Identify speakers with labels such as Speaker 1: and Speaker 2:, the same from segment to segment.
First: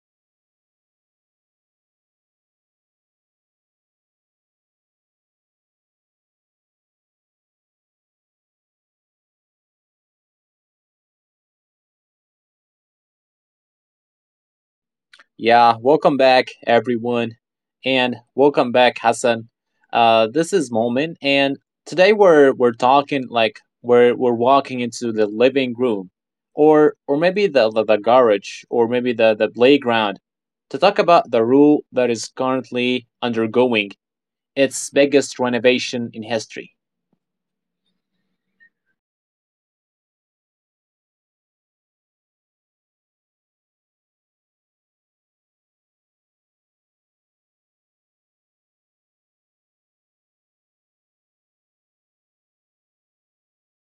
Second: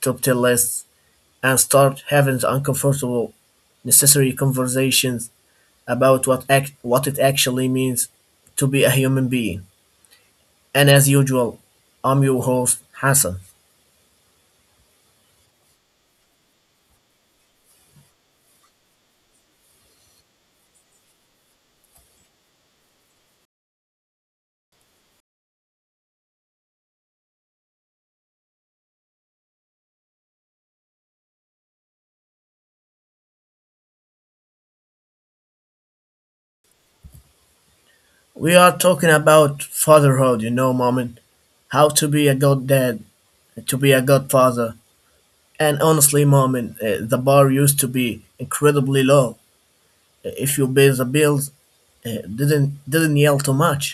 Speaker 1: top 10 lists and start having the uncomfortable, necessary conversations about what it actually means to be a human being. And as usual, I'm your host, Hassan.
Speaker 2: Yeah, welcome back, everyone, and welcome back, Hassan. This is Moment, and today we're talking like we're walking into the living room, or maybe the garage, or maybe the playground, to talk about the rule that is currently undergoing its biggest renovation in history.
Speaker 1: We are talking about fatherhood, moment. How to be a good dad, to be a good father. And honestly, mom, the bar used to be incredibly low. If you pay the bills, didn't yell too much,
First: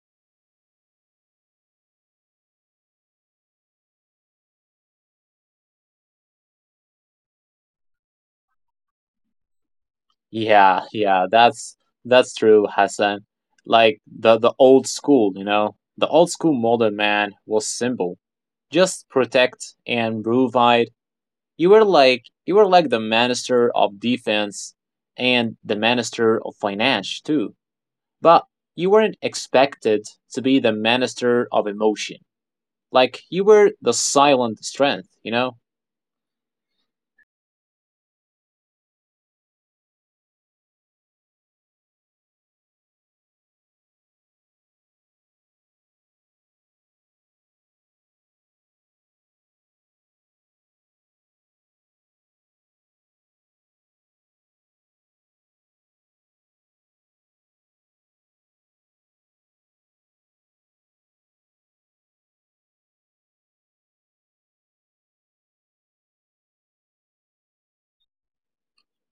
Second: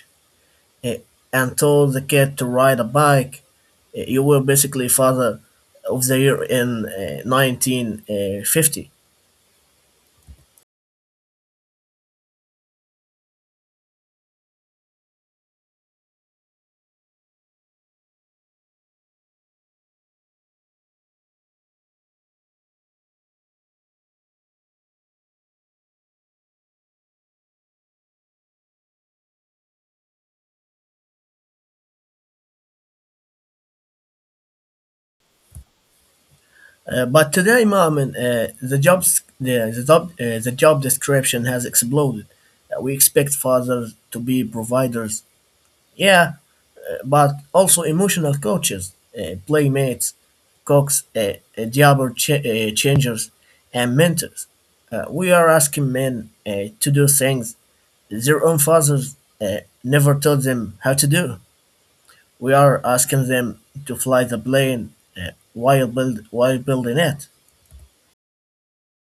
Speaker 1: uh, and told the kid to ride a bike, you were basically father of the year in 1950.
Speaker 2: Yeah, yeah, that's true, Hassan. Like the old school, you know, the old school modern man was simple, just protect and provide. You were like the minister of defense and the minister of finance too. But you weren't expected to be the minister of emotion. Like you were the silent strength, you know?
Speaker 1: But today, mom, the jobs the job description has exploded. We expect fathers to be providers. Yeah, but also emotional coaches, playmates, coax, uh, diaper changers, and mentors. We are asking men to do things their own fathers never taught them how to do. We are asking them to fly the plane while, while building it.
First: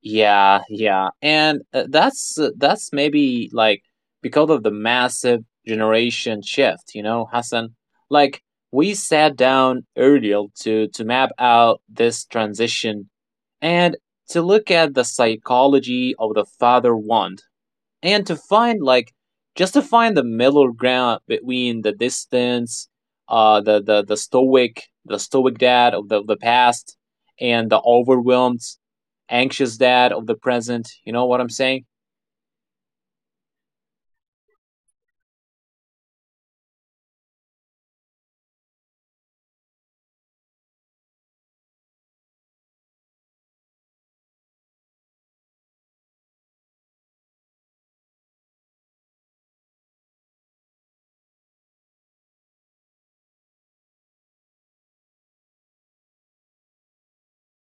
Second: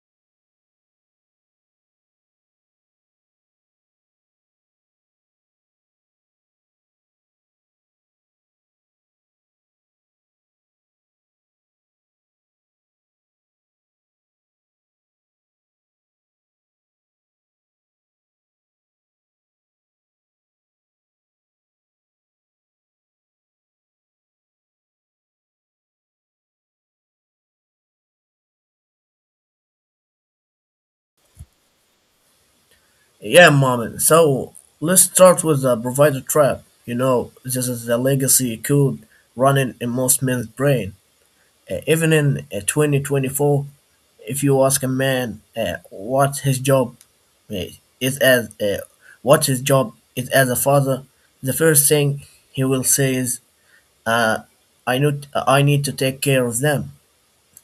Speaker 2: Yeah, yeah. And that's maybe like because of the massive generation shift, you know, Hassan. Like we sat down earlier to map out this transition and to look at the psychology of the father want, and to find like just to find the middle ground between the distance the stoic dad of of the past and the overwhelmed anxious dad of the present. You know what I'm saying?
Speaker 1: Yeah, mom. So let's start with the provider trap. This is the legacy code running in most men's brain. Even in 2024, if you ask a man uh, is as uh, what his job is as a father, the first thing he will say is, uh, "I need to take care of them,"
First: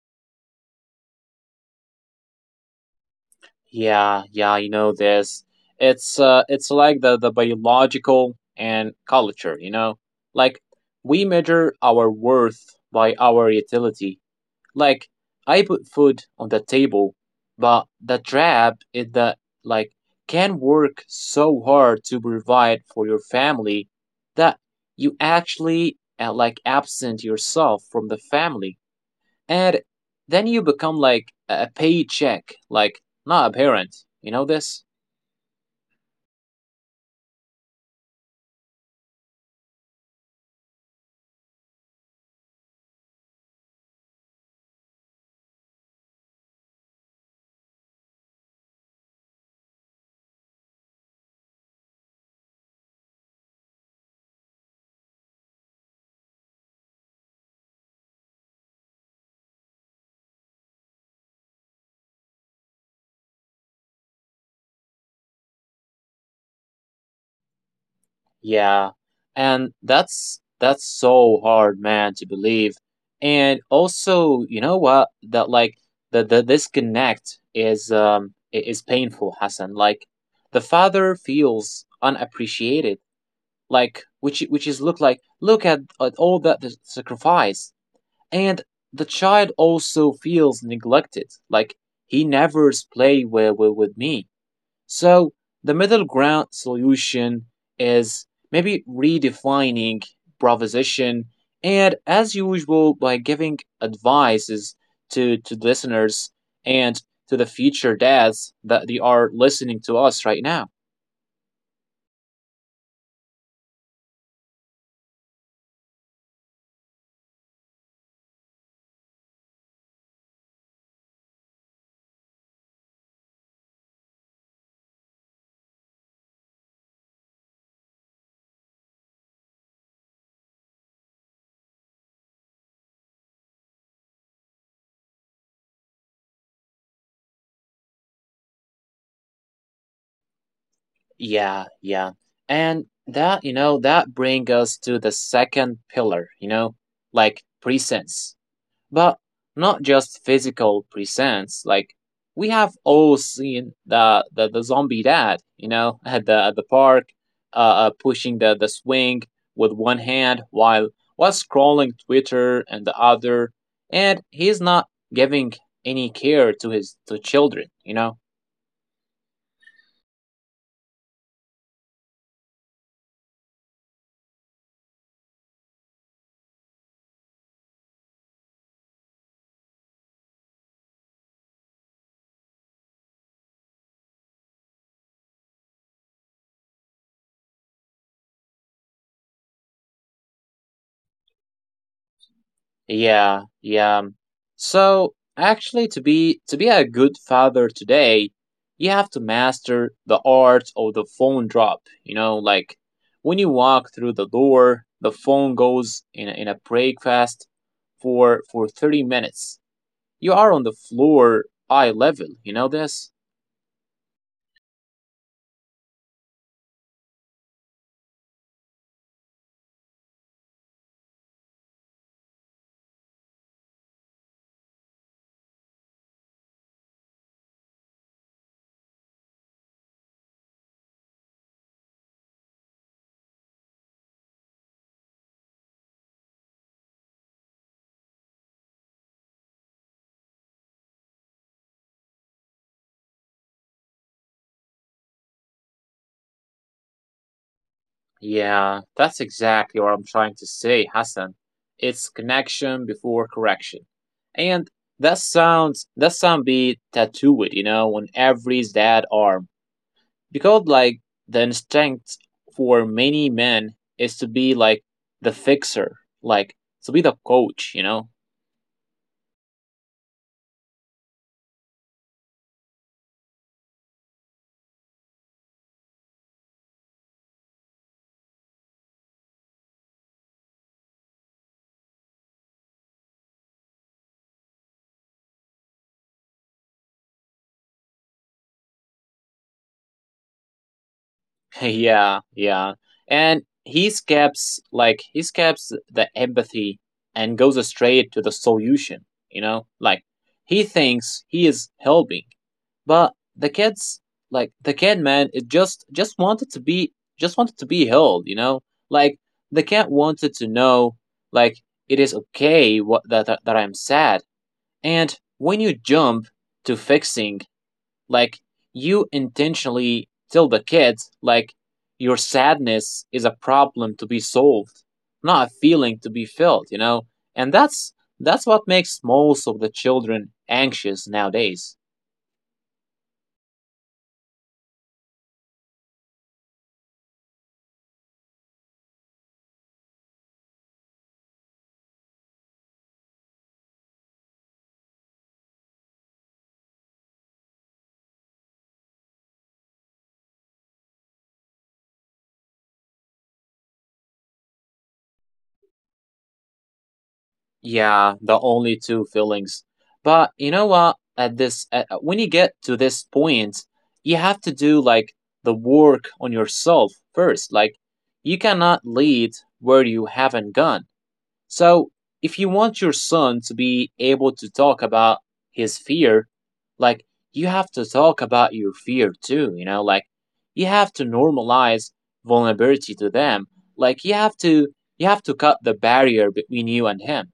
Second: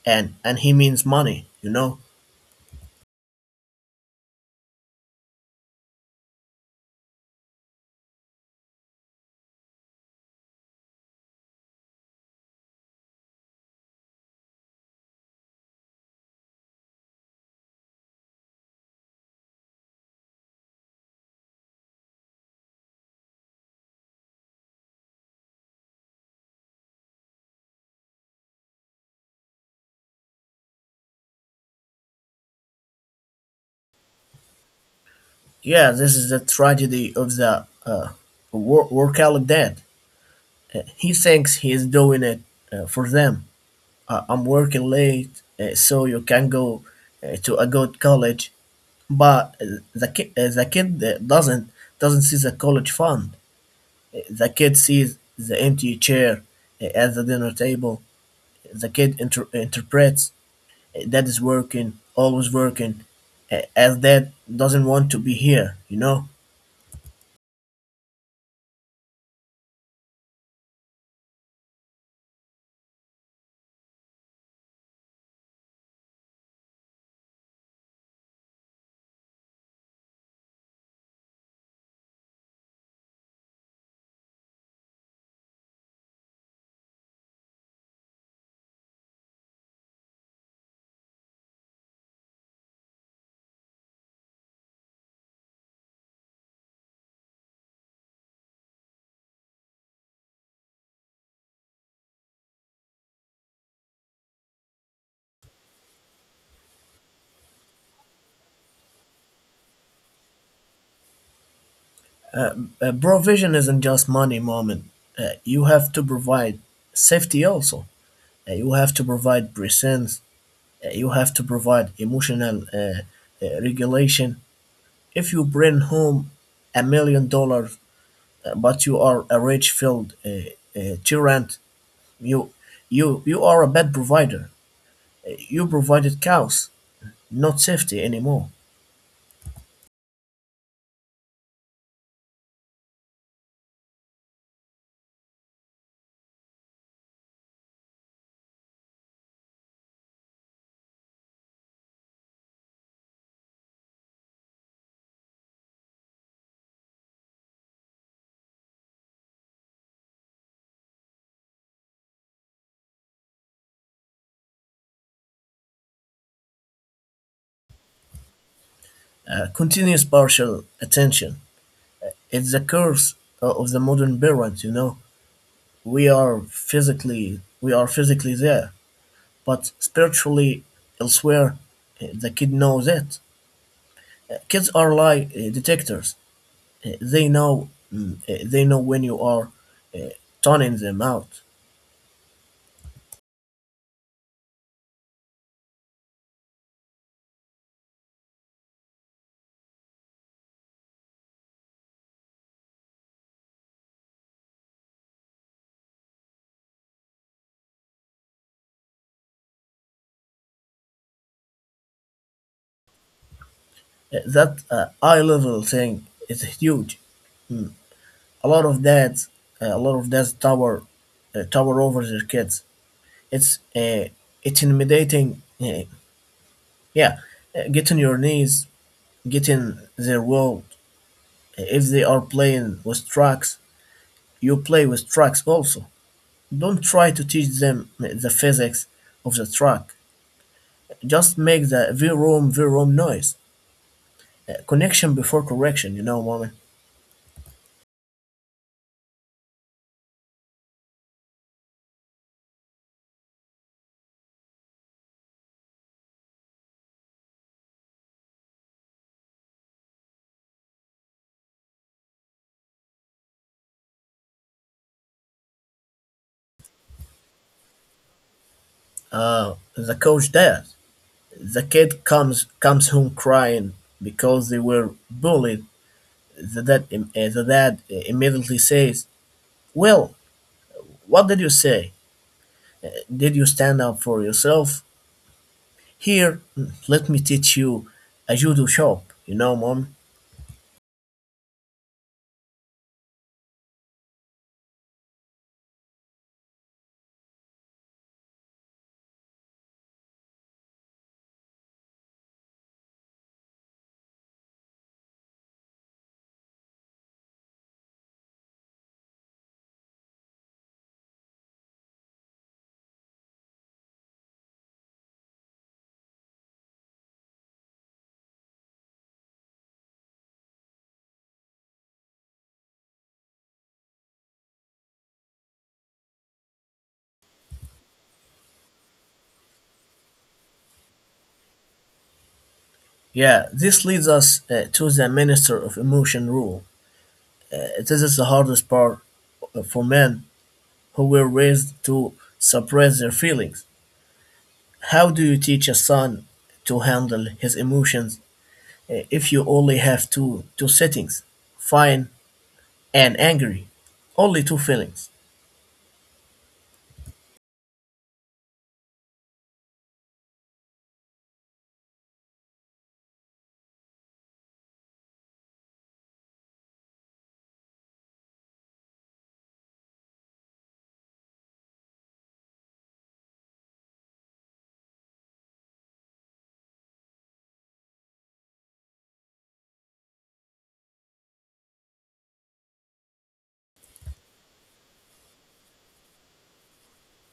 Speaker 1: and he means money.
Speaker 2: Yeah, yeah, you know this. It's like the biological and culture, you know. Like we measure our worth by our utility. Like I put food on the table, but the trap is that, like, can work so hard to provide for your family that you actually, like, absent yourself from the family, and then you become like a paycheck, like not a parent. You know this?
Speaker 1: Yeah, this is the tragedy of the workaholic dad. He thinks he is doing it for them. I'm working late, so you can go to a good college. But the kid doesn't doesn't see the college fund. The kid sees the empty chair at the dinner table. The kid interprets dad is working, always working, as dad doesn't want to be here. You know,
Speaker 2: Yeah. And that's so hard, man, to believe. And also, you know what? That, like, the disconnect is is painful, Hassan. Like the father feels unappreciated, like which is look like look at all that the sacrifice. And the child also feels neglected, like he never play with, with me. So the middle ground solution is maybe redefining proposition and as usual by giving advices to listeners and to the future dads that they are listening to us right now.
Speaker 1: uh, Provision isn't just money, moment. You have to provide safety also. You have to provide presence. You have to provide emotional regulation. If you bring home $1 million, but you are a rich filled tyrant, you, you are a bad provider. You provided chaos, not safety anymore.
Speaker 2: Yeah, yeah. And that, you know, that brings us to the second pillar, you know, like presence. But not just physical presence. Like we have all seen the zombie dad, you know, at the park, pushing the swing with one hand while scrolling Twitter and the other, and he's not giving any care to his to children, you know.
Speaker 1: Continuous partial attention. It's the curse of the modern parent. We are physically, we are physically there, but spiritually elsewhere. The kid knows it. Kids are lie detectors. Uh, They know, they know when you are uh, toning them out.
Speaker 2: Yeah, yeah. So actually to be a good father today, you have to master the art of the phone drop. You know, like when you walk through the door, the phone goes in a breakfast for 30 minutes. You are on the floor eye level, you know this?
Speaker 1: That eye level thing is huge. A lot of dads, a lot of dads tower over their kids. It's uh, it's intimidating. Uh, yeah. Get on your knees, get in their world. If they are playing with trucks, you play with trucks also. Don't try to teach them the physics of the truck. Just make the vroom vroom noise. Connection before correction, moment.
Speaker 2: Yeah, that's exactly what I'm trying to say, Hassan. It's connection before correction. And that sound be tattooed, you know, on every dad arm. Because, like, the instinct for many men is to be like the fixer, like to be the coach, you know.
Speaker 1: The coach does. The kid comes home crying because they were bullied. The dad immediately says, "Well, what did you say? Did you stand up for yourself? Here, let me teach you a judo shop." Mom.
Speaker 2: Yeah, yeah. And he skips, like, he skips the empathy and goes straight to the solution, you know? Like he thinks he is helping. But the kids, like the kid man, it just just wanted to be held, you know? Like the kid wanted to know, like, it is okay what that I'm sad. And when you jump to fixing, like, you intentionally tell the kids, like, your sadness is a problem to be solved, not a feeling to be felt, you know. And that's what makes most of the children anxious nowadays.
Speaker 1: Yeah, this leads us to the minister of emotion rule. This is the hardest part for men who were raised to suppress their feelings. How do you teach a son to handle his emotions if you only have two settings, fine and angry, only two feelings.
Speaker 2: Yeah, the only two feelings. But you know what, at this, when you get to this point, you have to do, like, the work on yourself first. Like you cannot lead where you haven't gone. So, if you want your son to be able to talk about his fear, like, you have to talk about your fear too, you know. Like you have to normalize vulnerability to them. Like you have to cut the barrier between you and him.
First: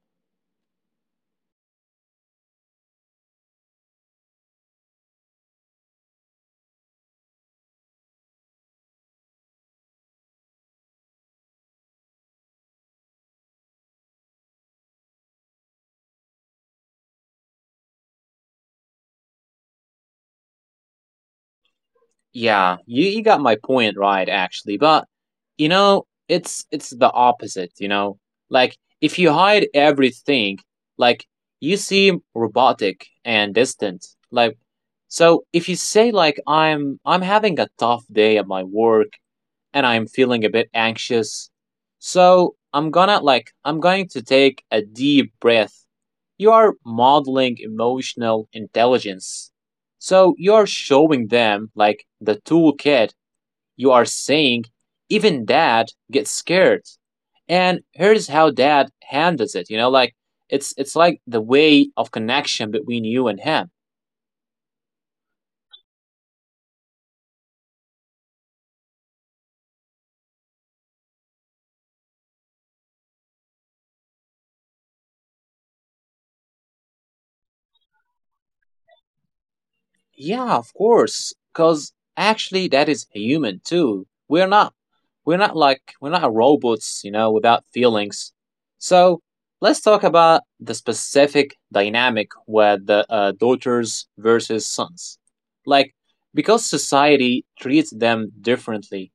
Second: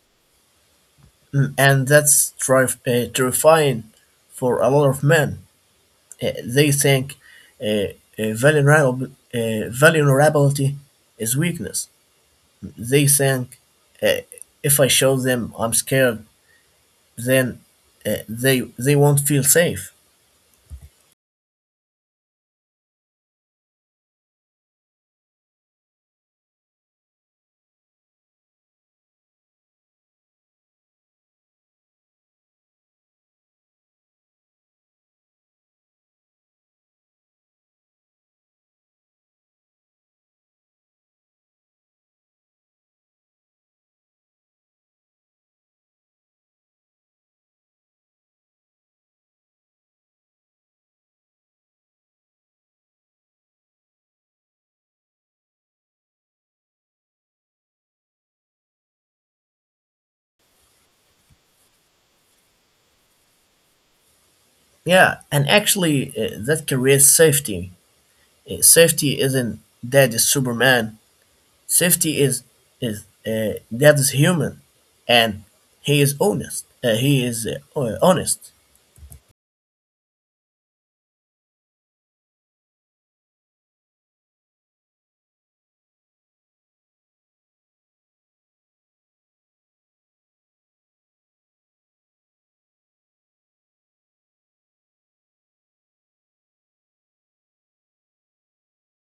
Speaker 1: And that's terrifying for a lot of men. They think uh, uh, vulnerable, vulnerability is weakness. They think uh, if I show them I'm scared, then they won't feel safe.
Speaker 2: Yeah, you got my point right actually, but, you know, it's the opposite, you know? Like if you hide everything, like, you seem robotic and distant. Like, so if you say like I'm having a tough day at my work and I'm feeling a bit anxious, so I'm gonna like I'm going to take a deep breath, you are modeling emotional intelligence. So you are showing them, like, the toolkit. You are saying, even dad gets scared. And here's how dad handles it, you know, like, it's like the way of connection between you and him.
Speaker 1: Yeah, and actually that creates safety. Safety isn't that is Superman. Safety is that is human, and he is honest. He is honest
Speaker 2: Yeah, of course. Because actually, that is human too. We're not like, we're not robots, you know, without feelings. So let's talk about the specific dynamic with the daughters versus sons. Like, because society treats them differently,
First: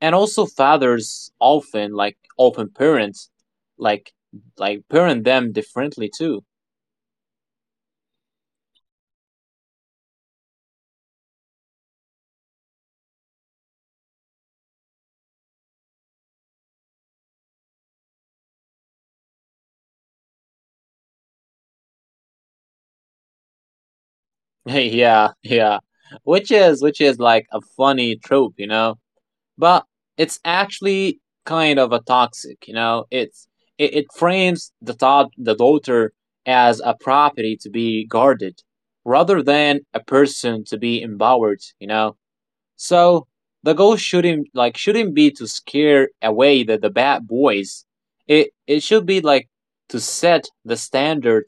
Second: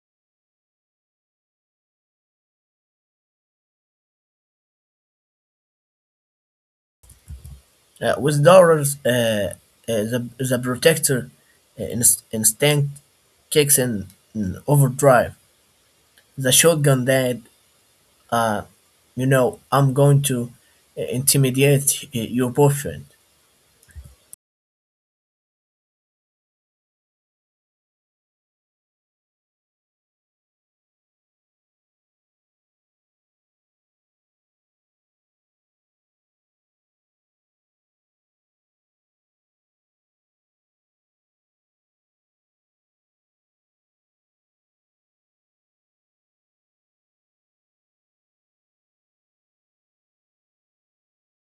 Speaker 2: and also fathers often, like, often parents, like, like parent them differently too.
Speaker 1: with dollars. The protector instinct kicks in overdrive. The shotgun dad. Uh, you know I'm going to intimidate your boyfriend.
Speaker 2: Yeah, yeah. Which is like a funny trope, you know. But it's actually kind of a toxic, you know. It's it frames the thought the daughter as a property to be guarded rather than a person to be empowered, you know. So the goal shouldn't be to scare away the bad boys. It should be like to set the standard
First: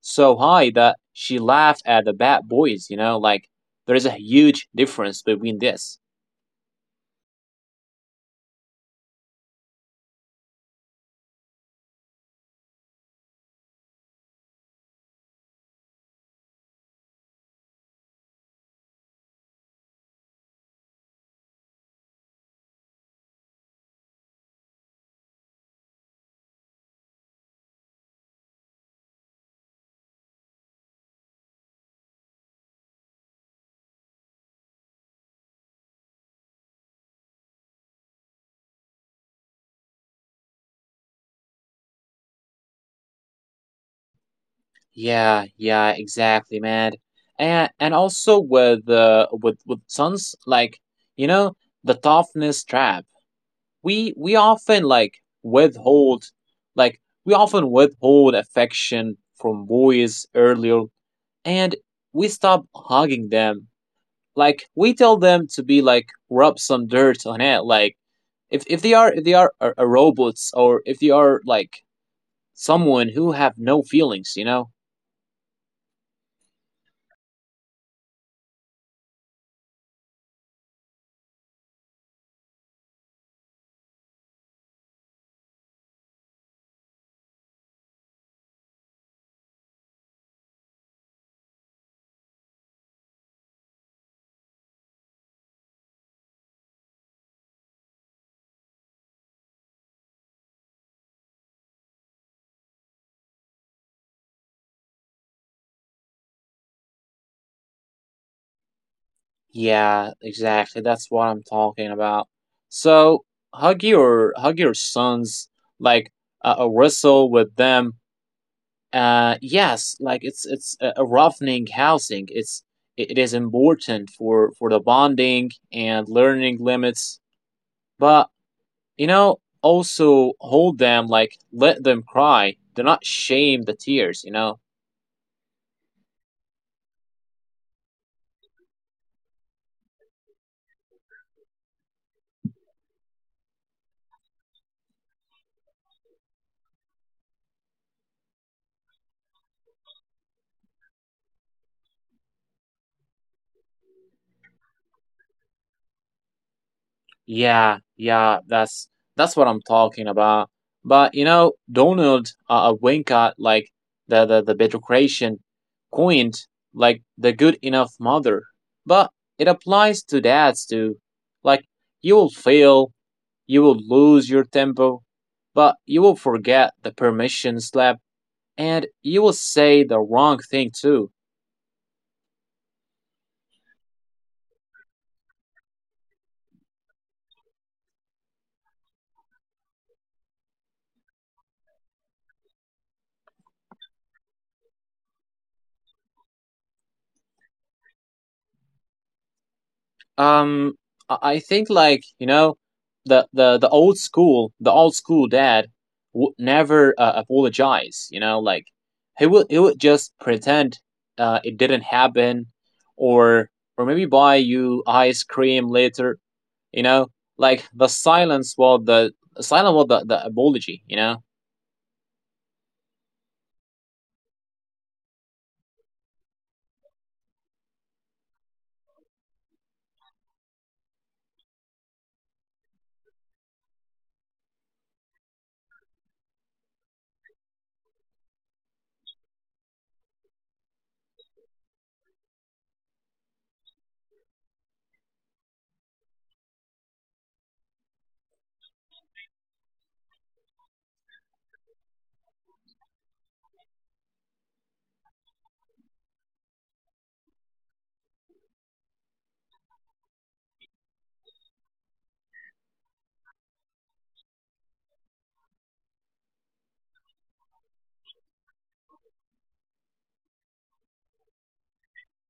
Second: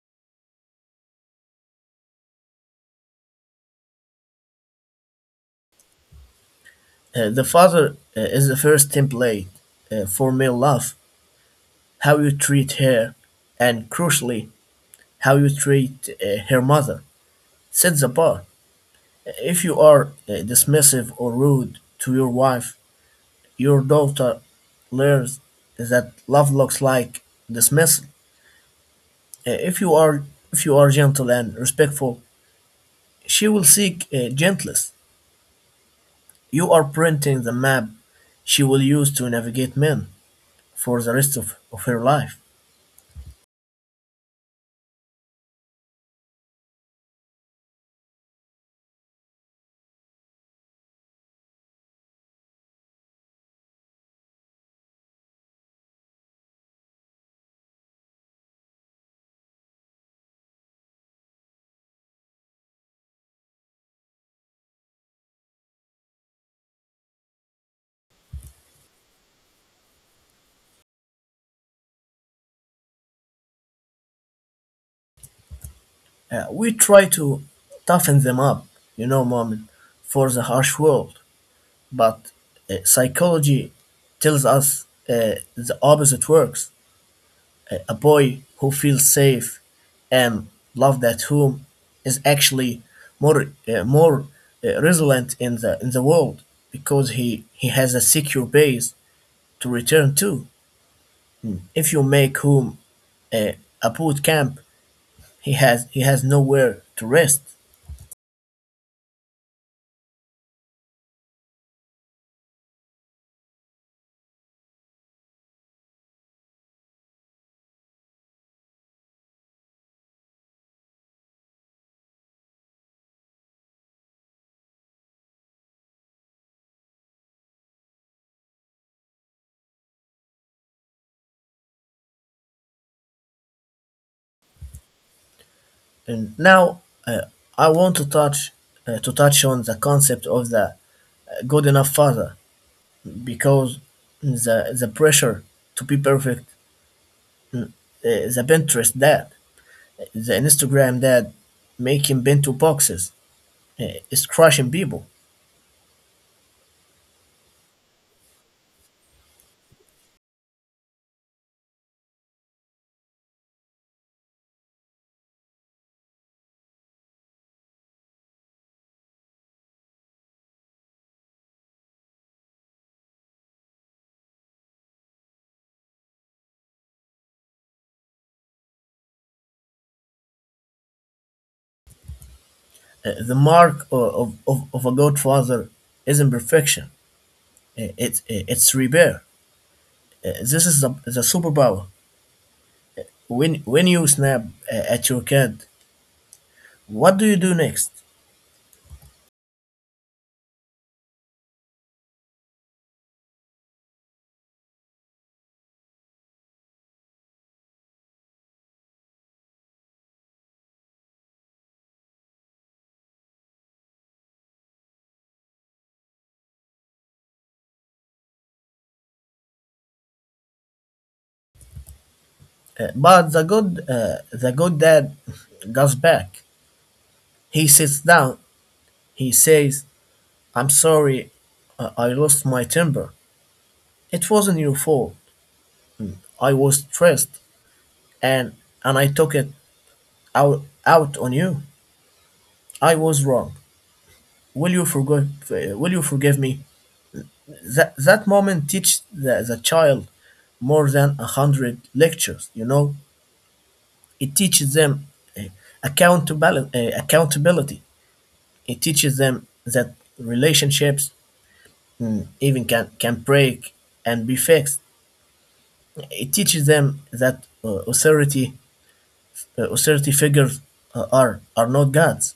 Speaker 2: so high that she laughed at the bad boys, you know. Like there is a huge difference between this.
Speaker 1: The father is the first template for male love. How you treat her, and crucially, how you treat her mother. Set the bar. If you are dismissive or rude to your wife, your daughter learns that love looks like dismissal. Uh, if you are if you are gentle and respectful, she will seek gentleness. You are printing the map she will use to navigate men for the rest of her life.
Speaker 2: Yeah, yeah, exactly, man. And also with sons, like, you know, the toughness trap, we often like withhold, like, we often withhold affection from boys earlier, and we stop hugging them, like we tell them to be like rub some dirt on it, like if they are, if they are a robots, or if they are like someone who have no feelings, you know.
Speaker 1: We try to toughen them up, you know, mom, for the harsh world. But psychology tells us the opposite works. A boy who feels safe and loved at home is actually more more resilient in the world because he has a secure base to return to. Hmm. If you make home a, a boot camp, he has nowhere to rest.
Speaker 2: Yeah, exactly, that's what I'm talking about. So hug your sons, like, wrestle with them. Uh, yes, like it's a roughening housing. It is important for the bonding and learning limits. But, you know, also hold them, like let them cry, do not shame the tears, you know.
Speaker 1: And now uh, I want to touch on the concept of the good enough father because the pressure to be perfect, the Pinterest dad, the Instagram dad, making bento boxes is crushing people.
Speaker 2: Yeah, yeah, that's what I'm talking about. But you know, Donald Winka, like the Bedrocration coined, like, the good enough mother, but it applies to dads too. Like you will fail, you will lose your tempo, but you will forget the permission slap, and you will say the wrong thing too.
Speaker 1: The mark of a good father isn't perfection; it's repair. This is the superpower. When you snap at your kid, what do you do next?
Speaker 2: Um, I think, like, you know, the old school dad would never apologize. You know, like he would just pretend it didn't happen, or maybe buy you ice cream later. You know, like the silence was the silent was the apology. You know.
Speaker 1: But the good dad goes back. He sits down. He says, "I'm sorry, I lost my temper. It wasn't your fault. I was stressed, and and I took it out on you. I was wrong. Will you forgive? Will you forgive me?" That moment teaches the child more than a hundred lectures. You know, it teaches them uh, accountability. It teaches them that relationships even can break and be fixed. It teaches them that uh, authority authority figures uh, are are not gods.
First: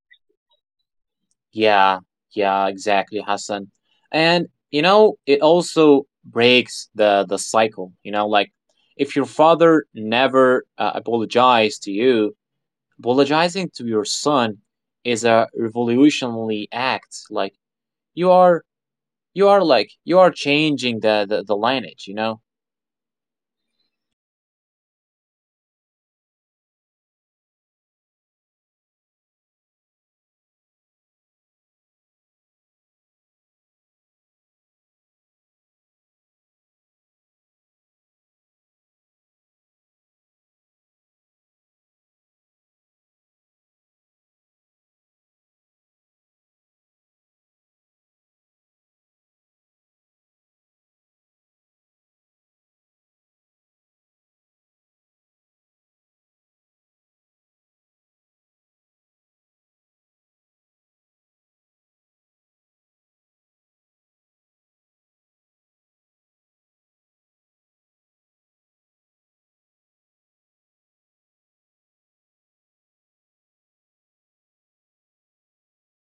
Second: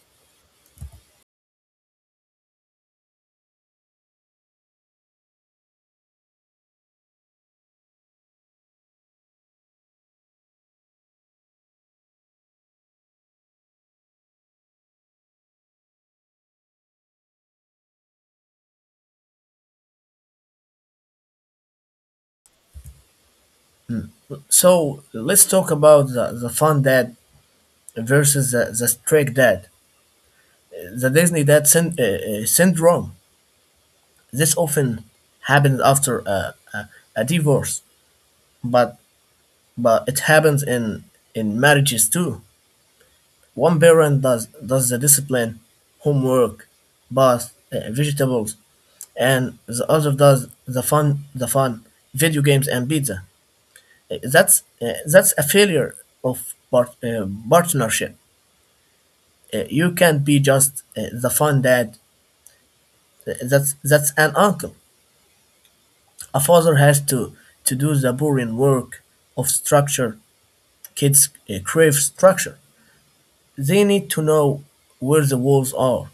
Speaker 2: Yeah, yeah, exactly, Hassan. And you know, it also breaks the cycle. You know, like if your father never apologized to you, apologizing to your son is a revolutionary act. Like you are, you are changing the lineage. You know.
Speaker 1: So let's talk about the fun dad versus the strict dad, the Disney dad syndrome. This often happens after a divorce, but it happens in marriages too. One parent does the discipline, homework, bath, vegetables, and the other does the fun, video games and pizza. That's a failure of partnership. You can't be just the fun dad. That's an uncle. A father has to do the boring work of structure. Kids crave structure. They need to know where the walls are.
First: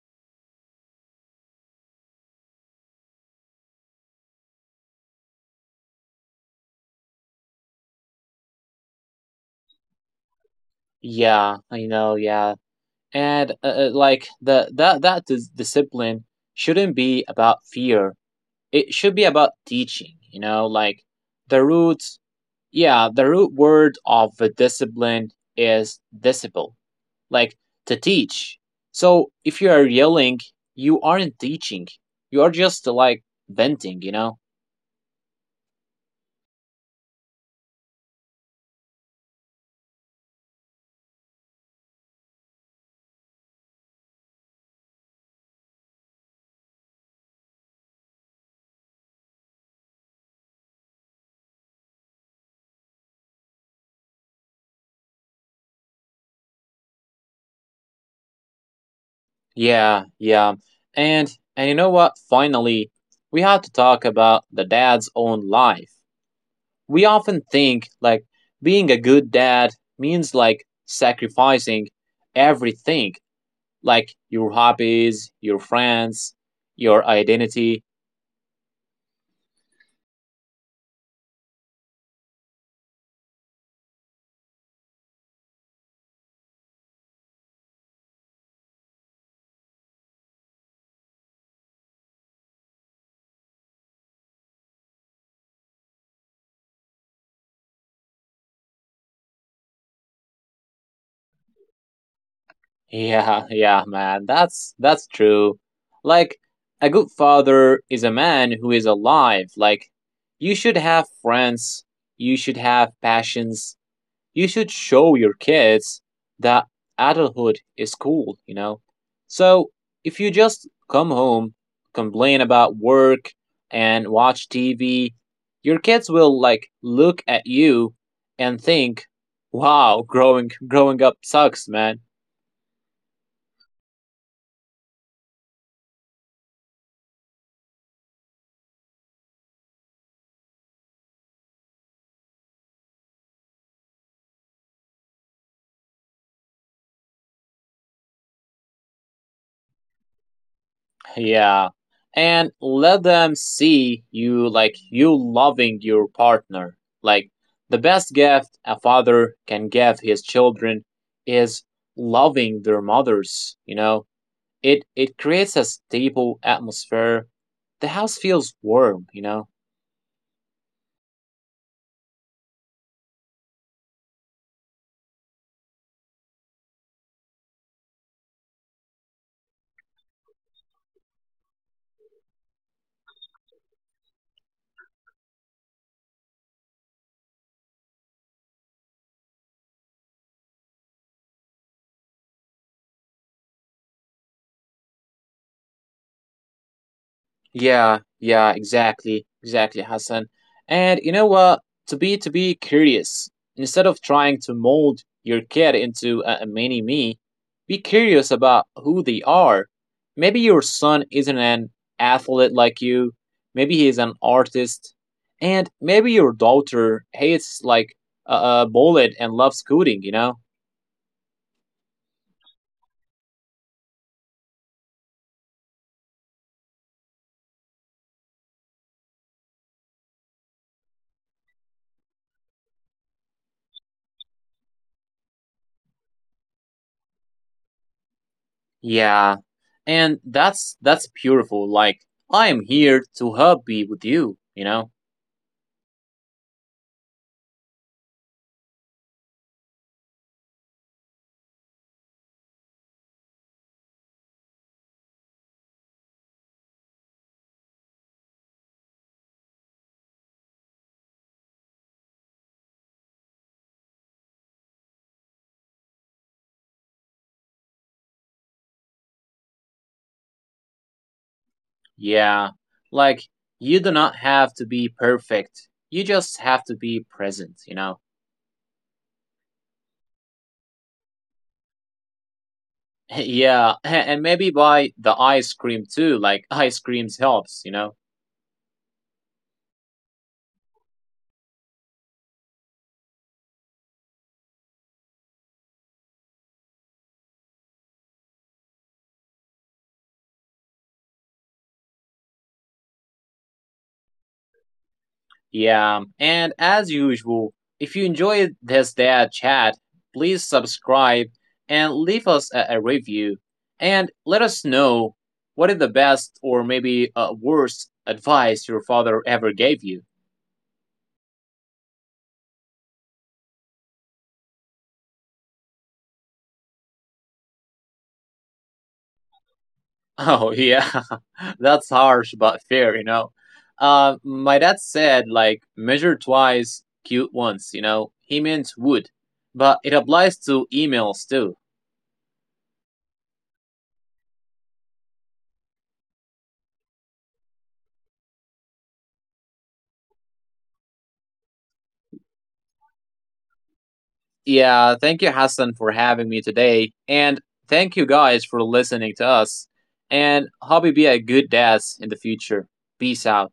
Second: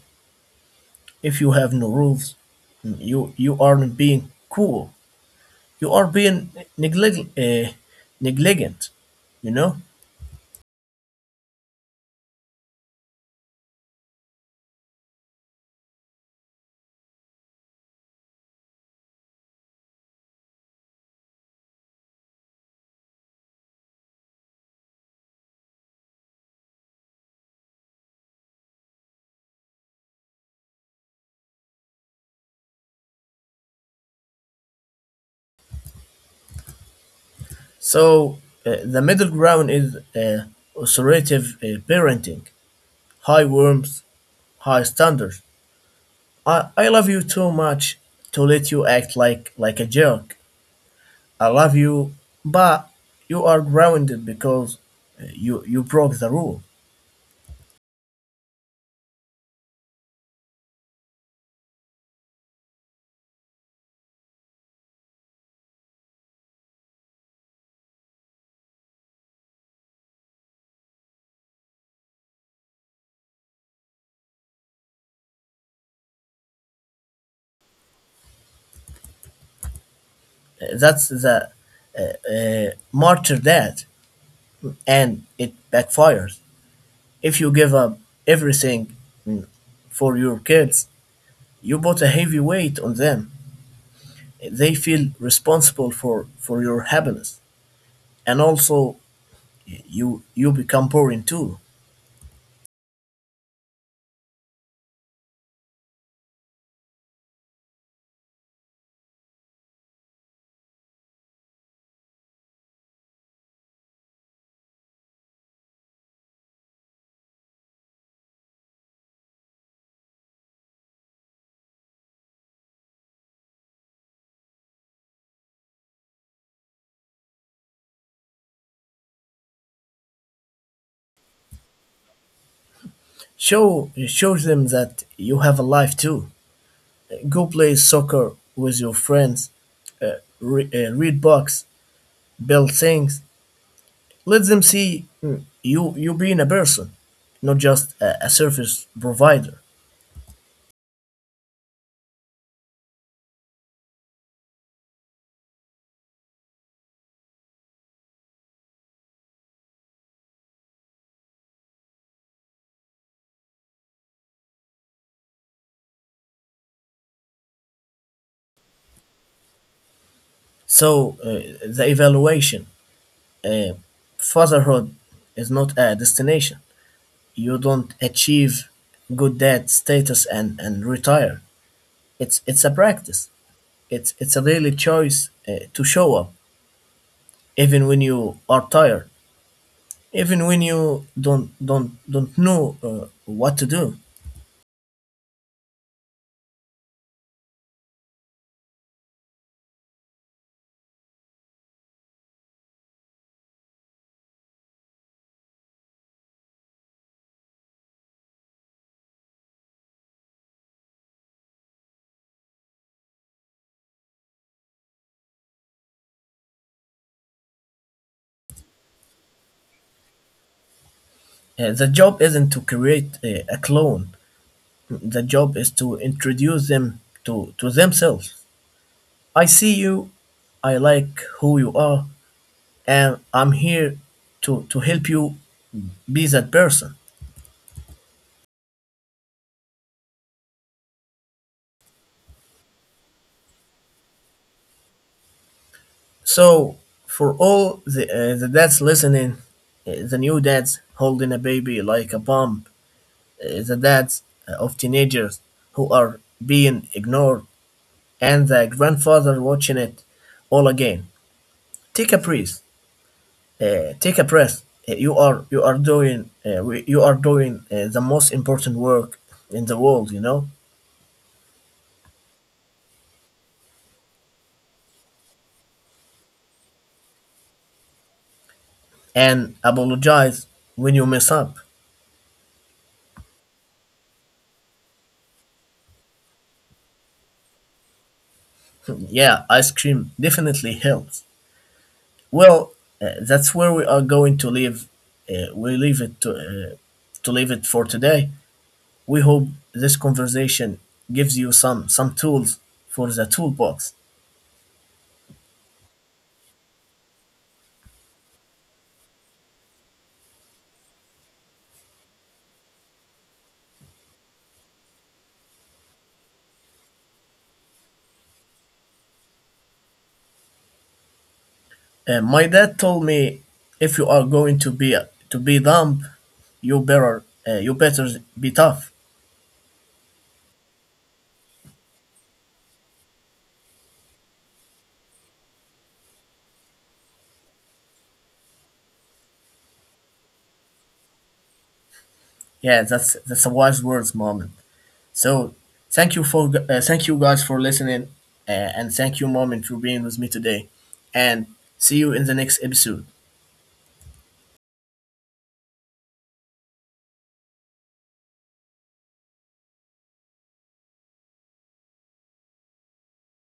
Speaker 1: If you have no rules, you aren't being cool. You are being neglig- uh, negligent. You know.
Speaker 2: Yeah, I know. Yeah, and like the that discipline shouldn't be about fear, it should be about teaching, you know. Like the root, yeah, the root word of the discipline is disciple, like, to teach. So if you are yelling, you aren't teaching, you are just, like, venting, you know.
Speaker 1: So the middle ground is authoritative parenting, high warmth, high standards. I love you too much to let you act like a jerk. I love you, but you are grounded because you broke the rule.
Speaker 2: Yeah, yeah. and and, you know what, finally, we have to talk about the dad's own life. We often think, like, being a good dad means, like, sacrificing everything, like your hobbies, your friends, your identity.
Speaker 1: That's the martyr dad. And it backfires. If you give up everything mm, for your kids, you put a heavy weight on them. They feel responsible for your happiness, and also you become boring too.
Speaker 2: Yeah, yeah, man. That's true. Like a good father is a man who is alive. Like you should have friends, you should have passions, you should show your kids that adulthood is cool, you know? So if you just come home, complain about work, and watch TV, your kids will, like, look at you and think, "Wow, growing up sucks, man."
Speaker 1: Show them that you have a life too. Go play soccer with your friends. Read books, build things. Let them see you being a person, not just a service provider.
Speaker 2: Yeah. And let them see you, like, you loving your partner. Like the best gift a father can give his children is loving their mothers, you know. It creates a stable atmosphere. The house feels warm, you know.
Speaker 1: So, the evaluation uh, fatherhood is not a destination. You don't achieve good dad status and retire. It's a practice. It's a daily choice to show up, even when you are tired, even when you don't know what to do.
Speaker 2: Yeah, yeah, exactly, exactly, Hassan. And you know what? To be curious, instead of trying to mold your kid into a mini me, be curious about who they are. Maybe your son isn't an athlete like you. Maybe he is an artist, and maybe your daughter hates, like, a bullet and loves coding. You know?
Speaker 1: The job isn't to create a clone. The job is to introduce them to themselves. I see you. I like who you are, and I'm here to help you be that person.
Speaker 2: Yeah, and that's beautiful. Like I am here to help be with you. You know.
Speaker 1: So, for all the dads listening, the new dads holding a baby like a bomb, the dads of teenagers who are being ignored, and the grandfather watching it all again, take a breath. Take a breath. You are doing the most important work in the world,
Speaker 2: Yeah. Like, you do not have to be perfect. You just have to be present, you know?
Speaker 1: and apologize when you mess up.
Speaker 2: Yeah. And maybe buy the ice cream too. Like, ice creams helps, you know?
Speaker 1: Yeah, ice cream definitely helps. Well, that's where we are going to leave. We leave it to leave it for today. We hope this conversation gives you some tools for the toolbox.
Speaker 2: Yeah. And as usual, if you enjoyed this dad chat, please subscribe and leave us a review. And let us know what is the best or maybe worst advice your father ever gave you.
Speaker 1: My dad told me if you are going to be dumb, you better be tough.
Speaker 2: Oh yeah, that's harsh but fair, you know. My dad said, like, measure twice, cute once, you know. He meant wood, but it applies to emails too.
Speaker 1: Yeah, that's a wise words, mom. So thank you guys for listening, and thank you, Moment, for being with me today. And see you in the next episode.
Speaker 2: Yeah, thank you, Hassan, for having me today, and thank you guys for listening to us. And hope you be a good dad in the future. Peace out.